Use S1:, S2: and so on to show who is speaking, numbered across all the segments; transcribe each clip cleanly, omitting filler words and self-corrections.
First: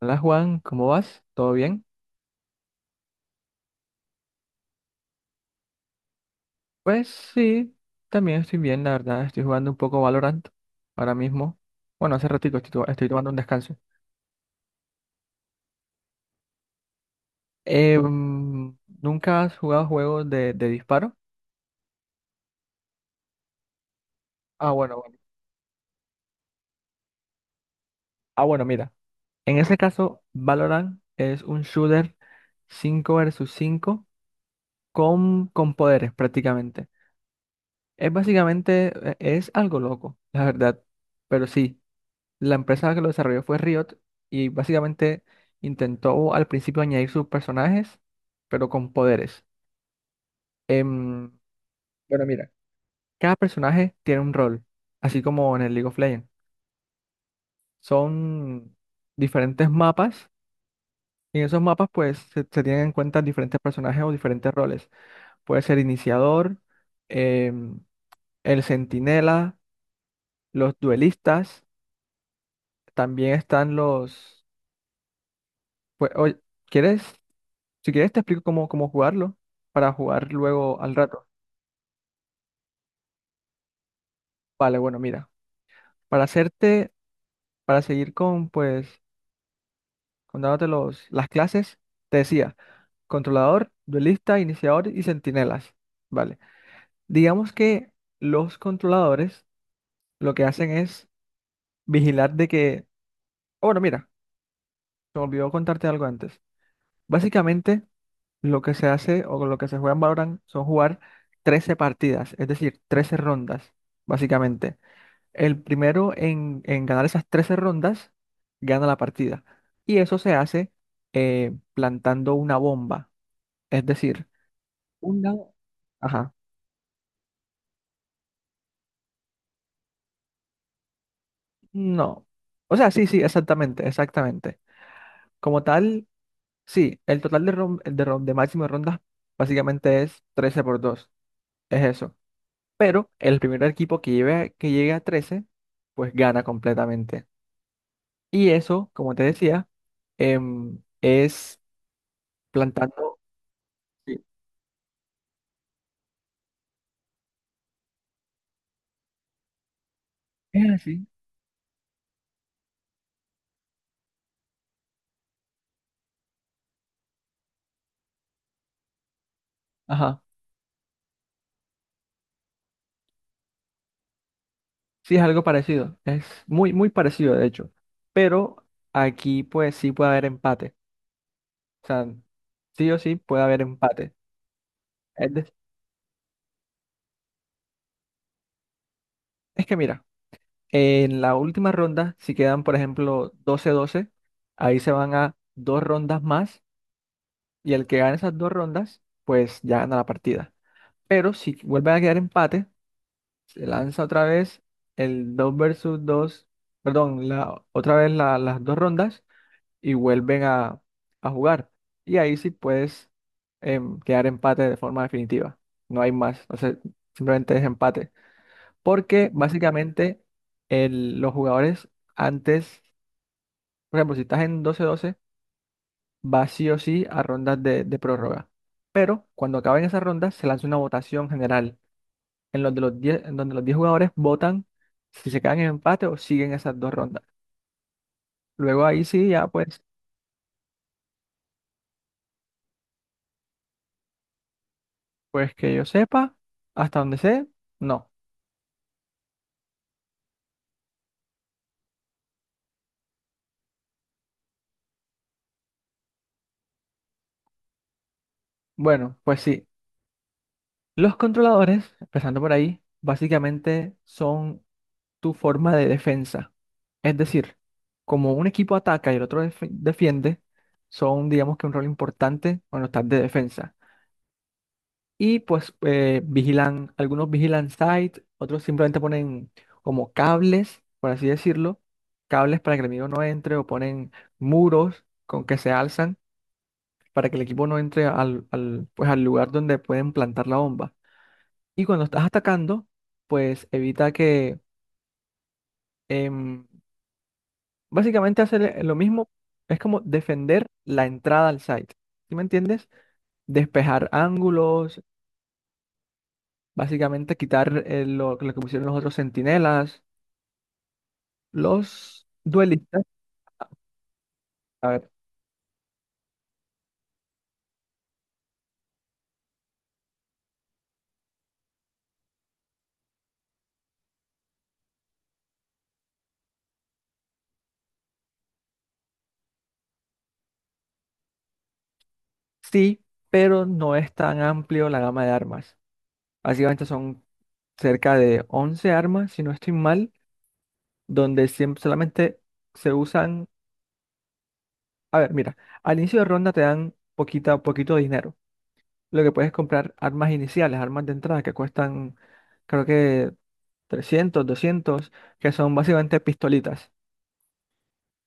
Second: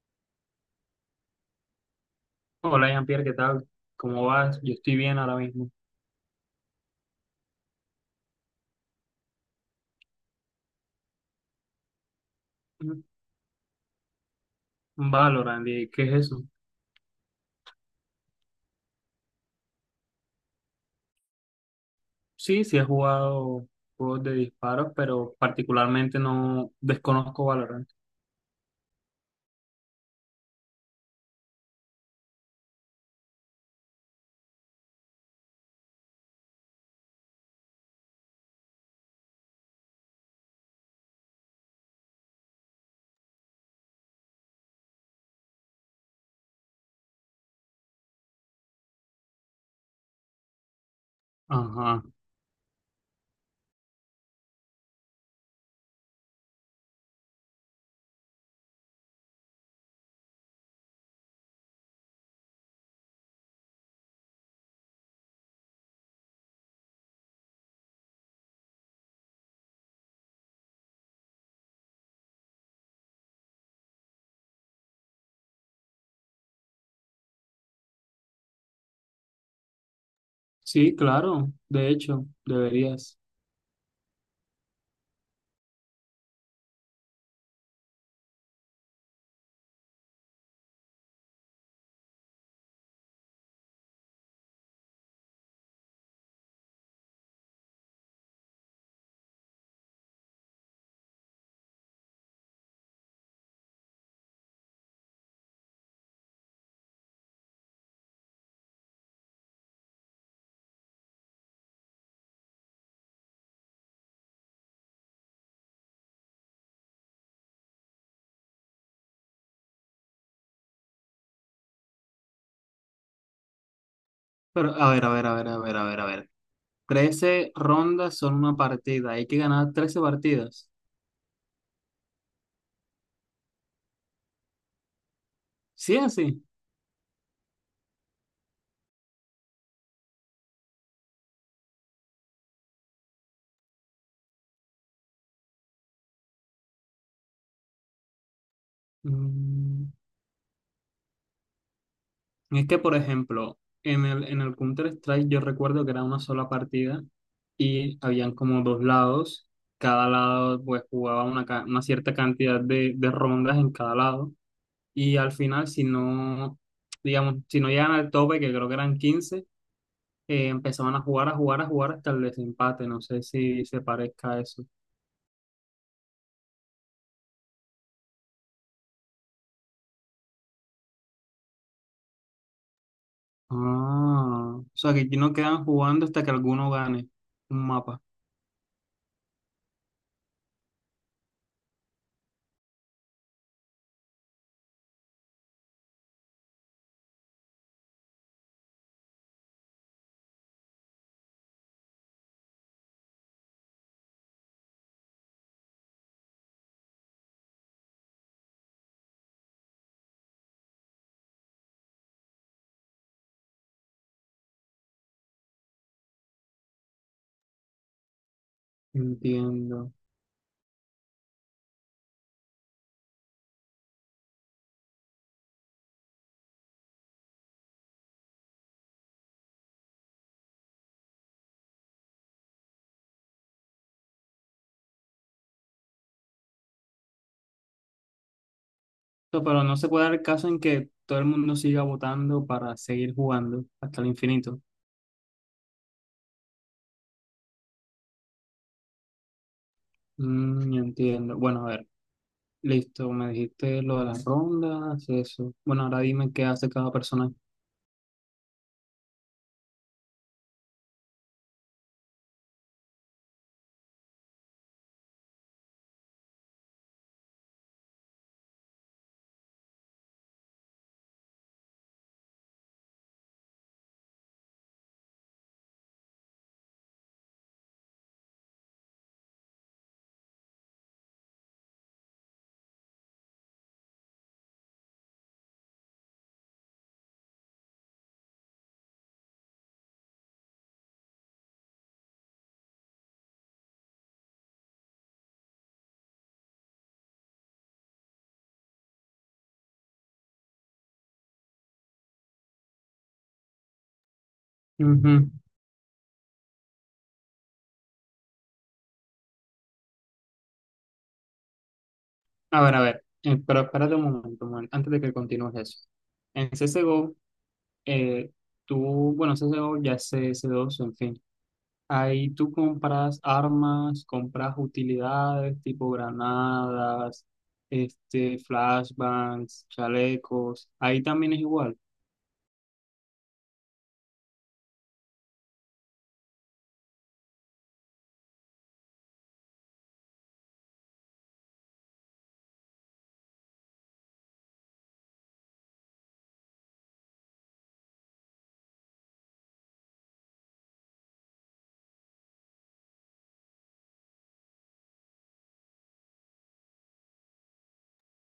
S1: Hola Juan, ¿cómo vas? ¿Todo bien?
S2: Hola Jean-Pierre, ¿qué tal? ¿Cómo vas? Yo estoy bien ahora mismo.
S1: Pues sí, también estoy bien, la verdad, estoy jugando un poco Valorant ahora mismo. Bueno, hace ratito estoy,
S2: Mm,
S1: estoy tomando un descanso.
S2: Valorant, ¿qué es eso?
S1: ¿Nunca has jugado juegos de disparo?
S2: Sí, sí he jugado juegos de
S1: Ah,
S2: disparos,
S1: bueno, bueno.
S2: pero particularmente no desconozco Valorant.
S1: Ah, bueno, mira. En ese caso, Valorant es un shooter 5 versus 5 con poderes prácticamente. Es básicamente, es algo loco, la verdad, pero sí. La empresa que lo desarrolló fue Riot y básicamente intentó al principio añadir sus personajes, pero con poderes. Em,
S2: Ajá.
S1: bueno, mira, cada personaje tiene un rol, así como en el League of Legends. Son diferentes mapas y en esos mapas pues se tienen en cuenta diferentes personajes o diferentes roles. Puede ser iniciador, em, el centinela, los duelistas, también están los pues, oye, ¿quieres? Si quieres, te explico cómo jugarlo para jugar luego
S2: Sí,
S1: al rato.
S2: claro, de hecho, deberías.
S1: Vale, bueno, mira, para hacerte, para seguir con, pues, con dándote los, las clases, te decía, controlador, duelista, iniciador y centinelas. Vale. Digamos que los controladores lo que hacen es vigilar de que, oh, bueno, mira, se me olvidó contarte algo antes. Básicamente, lo que se hace o lo que se juega en Valorant son jugar 13 partidas, es decir, 13 rondas, básicamente. El primero en ganar esas 13 rondas gana la partida. Y eso se hace plantando una bomba. Es decir,
S2: Pero a ver, a ver,
S1: una
S2: a ver, a ver, a ver, a ver.
S1: Ajá.
S2: 13 rondas son una partida, hay que ganar 13 partidas.
S1: No. O sea, sí, sí, exactamente, exactamente. Como
S2: ¿Sí es
S1: tal,
S2: así?
S1: sí, el total de, de máximo de rondas básicamente es 13 por dos. Es eso. Pero el primer equipo que lleve, que llegue a 13 pues gana completamente. Y eso, como te decía,
S2: Mm,
S1: es
S2: Es que, por
S1: plantando
S2: ejemplo, en
S1: sí,
S2: el, en el Counter-Strike yo recuerdo que era una sola partida y habían como dos lados. Cada lado
S1: es
S2: pues
S1: así,
S2: jugaba una cierta cantidad de rondas en cada lado. Y al final, si no, digamos, si no llegan al tope, que creo que eran 15
S1: ajá.
S2: empezaban a jugar, hasta el desempate. No sé si se parezca a eso.
S1: Sí, es algo parecido. Es muy, muy parecido, de hecho. Pero aquí, pues, sí puede haber empate. O sea, sí o sí puede haber empate.
S2: Ah, o sea que aquí
S1: Es,
S2: no
S1: de-
S2: quedan jugando hasta que alguno gane un mapa.
S1: es que mira, en la última ronda, si quedan, por ejemplo, doce doce, ahí se van a dos rondas más. Y el que gane esas dos rondas, pues ya gana la partida. Pero si vuelve a quedar empate, se lanza otra vez el 2 versus dos. Perdón, la, otra vez las dos rondas. Y vuelven a jugar. Y ahí sí puedes quedar empate de forma definitiva. No hay más. O sea, simplemente es empate. Porque
S2: Entiendo.
S1: básicamente los jugadores antes, por ejemplo, si estás en doce doce va sí o sí a rondas de prórroga. Pero cuando acaben esas rondas, se lanza una votación general en los de los 10 en donde los 10 jugadores votan si se quedan en empate o siguen esas dos rondas. Luego ahí sí,
S2: No,
S1: ya
S2: pero no
S1: pues,
S2: se puede dar el caso en que todo el mundo siga votando para seguir jugando hasta el infinito.
S1: pues que yo sepa, hasta donde sé, no.
S2: Yo entiendo. Bueno, a ver, listo, me dijiste lo de las rondas, eso. Bueno, ahora dime qué hace cada persona.
S1: Bueno, pues sí. Los controladores, empezando por ahí, básicamente son tu forma de defensa. Es decir, como un equipo ataca y el otro defiende, son, digamos que un rol importante cuando estás de defensa. Y pues vigilan, algunos vigilan site, otros simplemente ponen como cables, por así decirlo, cables para que el enemigo no entre o ponen muros con que se alzan para que el equipo no entre pues, al lugar donde pueden plantar la bomba. Y cuando estás atacando, pues evita que em, básicamente hacer lo mismo, es como defender la entrada al site. ¿Sí me entiendes? Despejar ángulos,
S2: Ujú.
S1: básicamente quitar lo que pusieron los otros centinelas. Los
S2: A ver,
S1: duelistas,
S2: pero espérate un momento, antes
S1: a
S2: de que
S1: ver,
S2: continúes eso. En CSGO, eh, tú, bueno, CSGO ya es CS2, en fin. Ahí tú compras armas, compras utilidades tipo granadas, flashbangs, chalecos. Ahí también es igual.
S1: sí, pero no es tan amplio la gama de armas. Básicamente son cerca de 11 armas, si no estoy mal, donde siempre solamente se usan, a ver, mira, al inicio de ronda te dan poquita, poquito dinero. Lo que puedes comprar armas iniciales, armas de entrada que cuestan, creo que 300, 200, que son básicamente pistolitas.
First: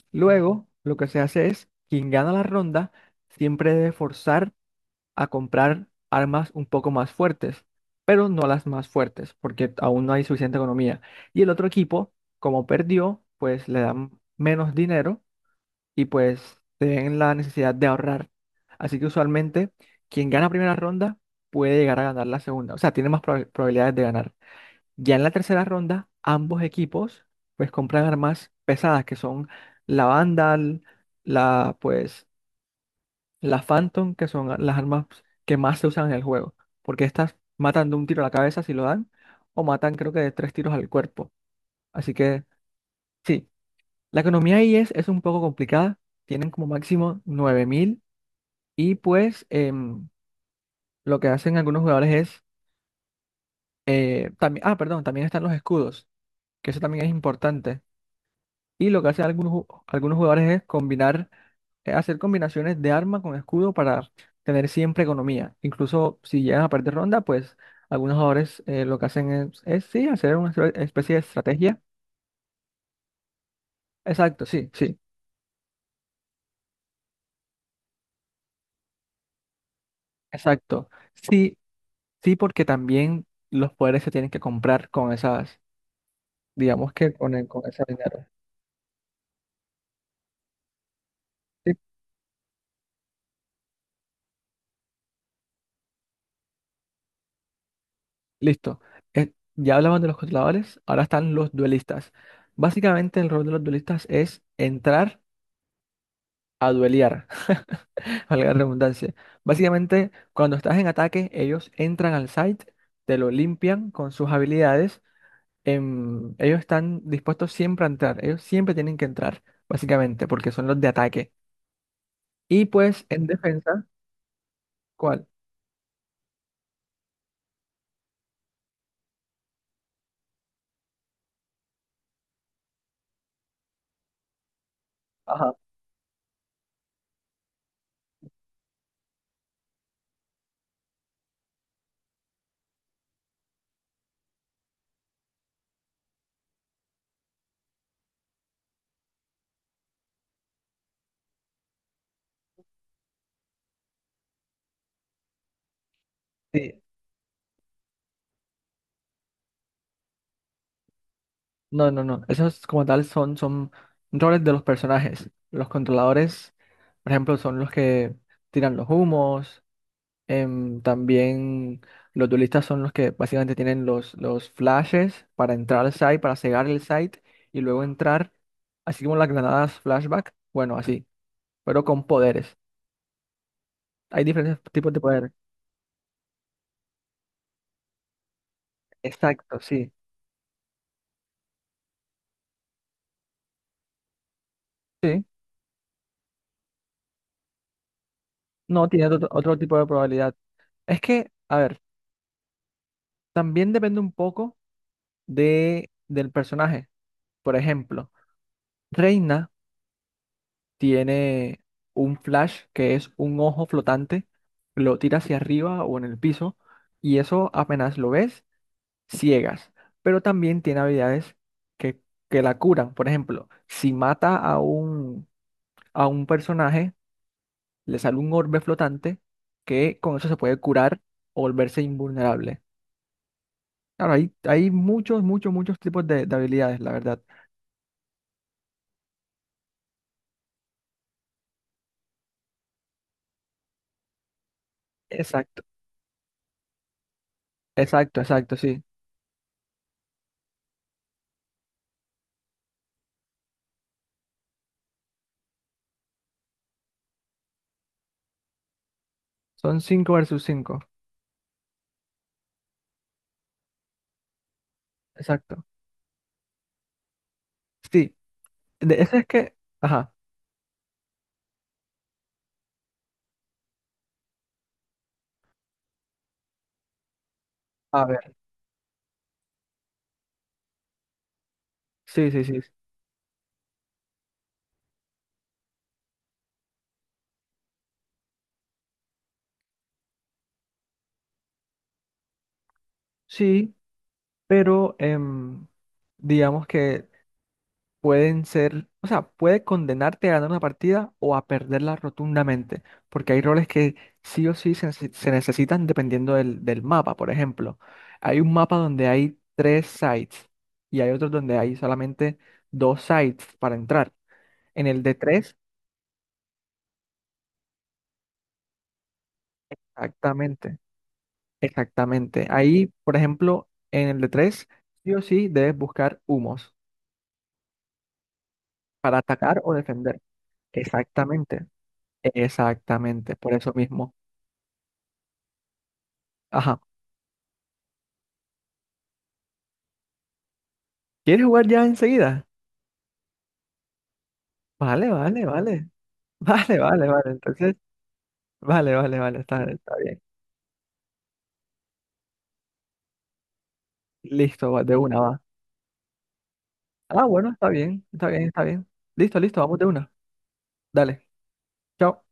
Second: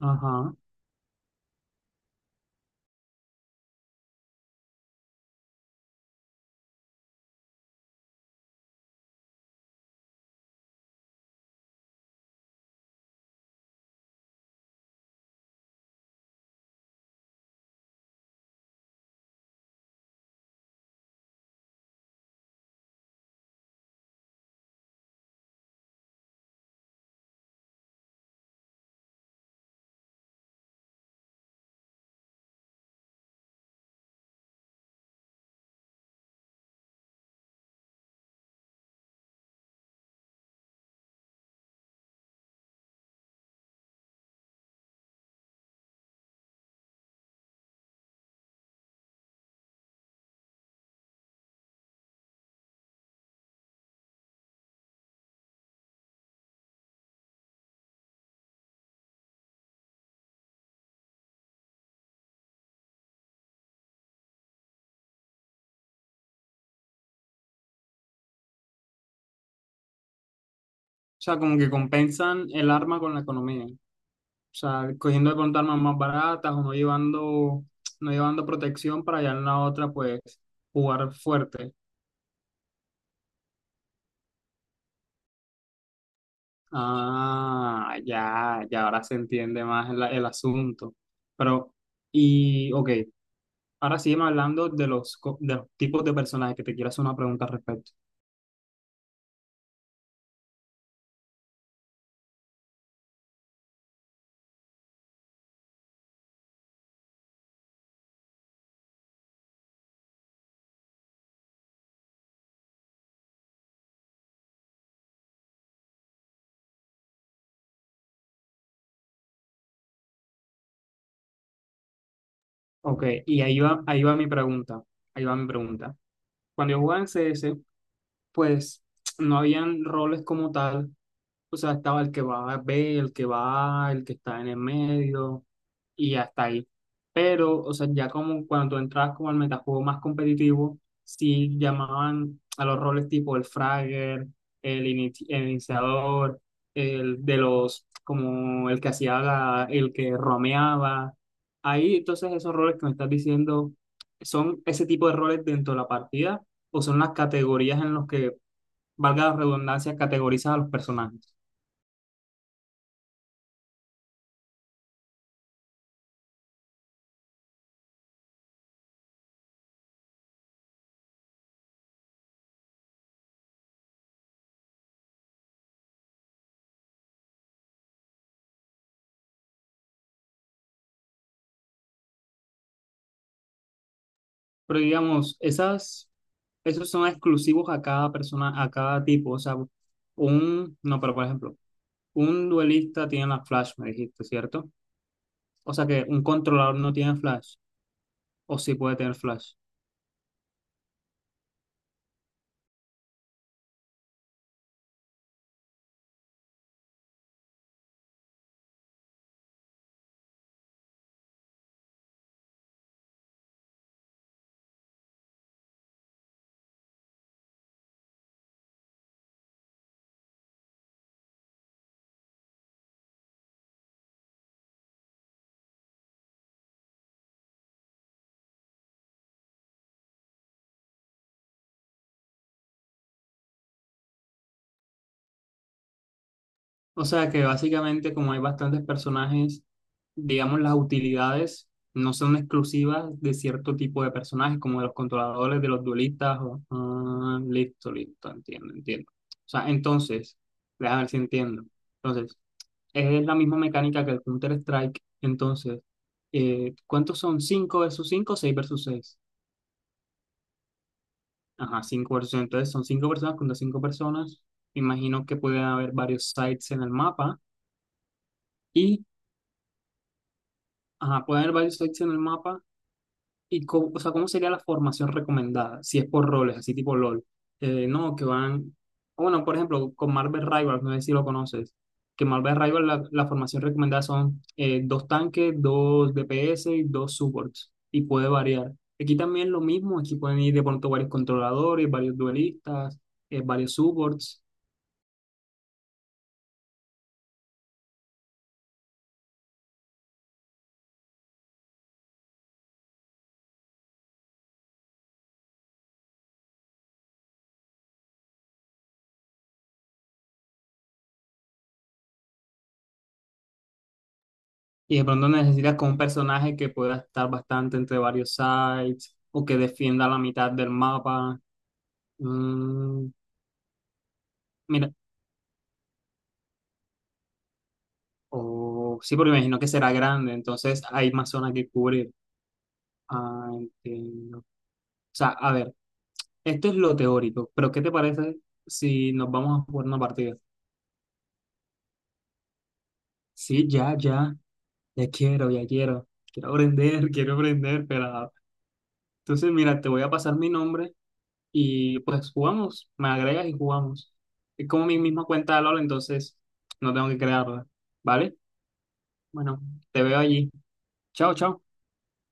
S2: Ajá. O
S1: Luego, lo que se hace es, quien gana la ronda siempre debe forzar a comprar armas un poco más fuertes, pero no las más fuertes, porque aún no hay suficiente economía. Y el otro equipo, como perdió, pues le dan menos dinero y pues se ven la necesidad de ahorrar. Así que usualmente quien gana primera ronda puede llegar a ganar la segunda, o sea, tiene más probabilidades de ganar. Ya en la tercera ronda, ambos equipos pues compran armas pesadas que son la Vandal, la pues la Phantom, que son las armas que más se usan en el juego, porque estas matan de un tiro a la cabeza si lo dan o matan creo que de tres tiros al cuerpo. Así que sí, la economía ahí es un poco complicada. Tienen como máximo 9.000. Y pues lo que hacen algunos jugadores es, también, ah, perdón, también están los escudos, que eso también es importante. Y lo que hacen algunos, algunos jugadores es combinar, hacer combinaciones de arma con escudo para tener siempre economía. Incluso si llegan a perder ronda, pues algunos jugadores lo que hacen es, sí, hacer una especie de
S2: sea, como que
S1: estrategia.
S2: compensan el arma con la economía. O
S1: Exacto, sí,
S2: sea,
S1: sí,
S2: cogiendo de pronto armas más baratas o no llevando protección para allá en la otra, pues
S1: exacto.
S2: jugar
S1: Sí,
S2: fuerte.
S1: sí, porque también los poderes se tienen que comprar con esas, digamos que con, con ese
S2: Ah,
S1: dinero.
S2: ya, ya ahora se entiende más el asunto.
S1: Sí,
S2: Pero, ok. Ahora sígueme hablando de los tipos de personajes que te quiero hacer una pregunta al respecto.
S1: listo. Ya hablamos de los controladores, ahora están los duelistas. Básicamente el rol de los duelistas es entrar a duelear, valga la redundancia. Básicamente, cuando estás en ataque, ellos entran al site, te lo limpian con sus habilidades. Ellos están dispuestos siempre a entrar, ellos siempre tienen que entrar, básicamente, porque son los de ataque. Y
S2: Ok,
S1: pues en
S2: y
S1: defensa,
S2: ahí va mi pregunta. Ahí
S1: ¿cuál?
S2: va mi pregunta. Cuando yo jugaba en CS, pues no habían roles como tal, o sea, estaba el que va a B, el que va A, el que está en el medio
S1: Ajá.
S2: y hasta ahí. Pero, o sea, ya como cuando tú entrabas como al metajuego más competitivo, sí llamaban a los roles tipo el fragger, el iniciador, el de los, como el que hacía el que romeaba. Ahí, entonces, esos roles que me estás diciendo, ¿son ese tipo de roles dentro de la partida o
S1: Sí,
S2: son las categorías en los que, valga la redundancia, categorizas a los personajes?
S1: no, no, no. Esos como tal son, son roles de los personajes. Los controladores, por ejemplo, son los que tiran los humos. También los duelistas son los que básicamente tienen los flashes para entrar al site, para cegar el site y luego entrar, así como las granadas flashback. Bueno, así, pero con poderes. Hay diferentes
S2: Pero
S1: tipos de poder.
S2: digamos, esos son exclusivos a cada persona, a cada tipo. O sea,
S1: Exacto, sí.
S2: no, pero por ejemplo, un duelista tiene la flash, me dijiste, ¿cierto?
S1: Sí.
S2: O sea que un controlador no tiene flash, o sí
S1: No,
S2: puede
S1: tiene
S2: tener
S1: otro,
S2: flash.
S1: otro tipo de probabilidad. Es que, a ver, también depende un poco de, del personaje. Por ejemplo, Reina tiene un flash que es un ojo flotante, lo tira hacia arriba o en el piso y eso apenas lo ves, ciegas. Pero también tiene habilidades que, que la curan. Por ejemplo, si mata a un personaje, le sale un orbe flotante que con eso se puede curar o volverse invulnerable. Claro, hay muchos, muchos, muchos tipos de habilidades, la
S2: O
S1: verdad.
S2: sea que básicamente, como hay bastantes personajes, digamos, las utilidades no son exclusivas de cierto tipo de personajes, como de los controladores,
S1: Exacto,
S2: de los duelistas. Listo,
S1: exacto,
S2: listo,
S1: exacto,
S2: entiendo,
S1: sí.
S2: entiendo. O sea, entonces, déjame ver si entiendo. Entonces, es la misma mecánica que el Counter-Strike. Entonces, ¿cuántos son? ¿Cinco versus cinco, 6 versus seis?
S1: Son 5 versus 5.
S2: Ajá, cinco versus seis. Entonces, son 5 personas contra 5 personas. Imagino que pueden
S1: Exacto.
S2: haber varios sites en el mapa.
S1: Sí, de
S2: Y,
S1: eso es que, ajá,
S2: ajá, pueden haber varios sites en el mapa. ¿Y cómo, o sea, cómo sería la formación recomendada? Si es por roles, así tipo LOL.
S1: a
S2: No, que
S1: ver,
S2: van. O bueno, por ejemplo, con Marvel Rivals, no sé si lo conoces. Que
S1: sí, sí,
S2: Marvel
S1: sí,
S2: Rivals, la formación recomendada son dos tanques, dos DPS y dos supports. Y puede variar. Aquí también lo mismo. Aquí pueden ir de pronto varios controladores, varios duelistas, varios
S1: sí,
S2: supports.
S1: pero digamos que pueden ser, o sea, puede condenarte a ganar una partida o a perderla rotundamente, porque hay roles que sí o sí se, se necesitan dependiendo del mapa, por ejemplo. Hay un mapa donde hay tres sites y hay otros donde hay solamente dos sites para entrar. En
S2: Y
S1: el
S2: de
S1: de
S2: pronto
S1: tres,
S2: necesitas con un personaje que pueda estar bastante entre varios sides o que defienda la mitad del
S1: exactamente.
S2: mapa.
S1: Exactamente. Ahí,
S2: Mm,
S1: por ejemplo, en el de tres,
S2: Mira,
S1: sí o sí debes buscar humos
S2: o, sí,
S1: para
S2: porque me
S1: atacar
S2: imagino que
S1: o
S2: será
S1: defender.
S2: grande, entonces hay más zona
S1: Exactamente.
S2: que cubrir.
S1: Exactamente.
S2: Ah,
S1: Por eso mismo.
S2: entiendo. O sea, a ver, esto es
S1: Ajá.
S2: lo teórico, pero ¿qué te parece si nos vamos a jugar una partida?
S1: ¿Quieres jugar ya enseguida?
S2: Sí, ya, ya, ya
S1: Vale, vale,
S2: quiero, ya
S1: vale.
S2: quiero. Quiero
S1: Vale, vale,
S2: aprender,
S1: vale.
S2: quiero
S1: Entonces,
S2: aprender, pero...
S1: vale, vale, vale.
S2: Entonces,
S1: Está,
S2: mira, te
S1: está
S2: voy a
S1: bien.
S2: pasar mi nombre y pues jugamos, me agregas y jugamos. Es
S1: Listo, va,
S2: como
S1: de
S2: mi
S1: una
S2: misma
S1: va.
S2: cuenta de LOL, entonces no tengo que
S1: Ah, bueno,
S2: crearla,
S1: está bien. Está
S2: ¿vale?
S1: bien, está bien. Listo, listo.
S2: Bueno,
S1: Vamos de
S2: te
S1: una.
S2: veo allí.
S1: Dale.
S2: Chao, chao.
S1: Chao.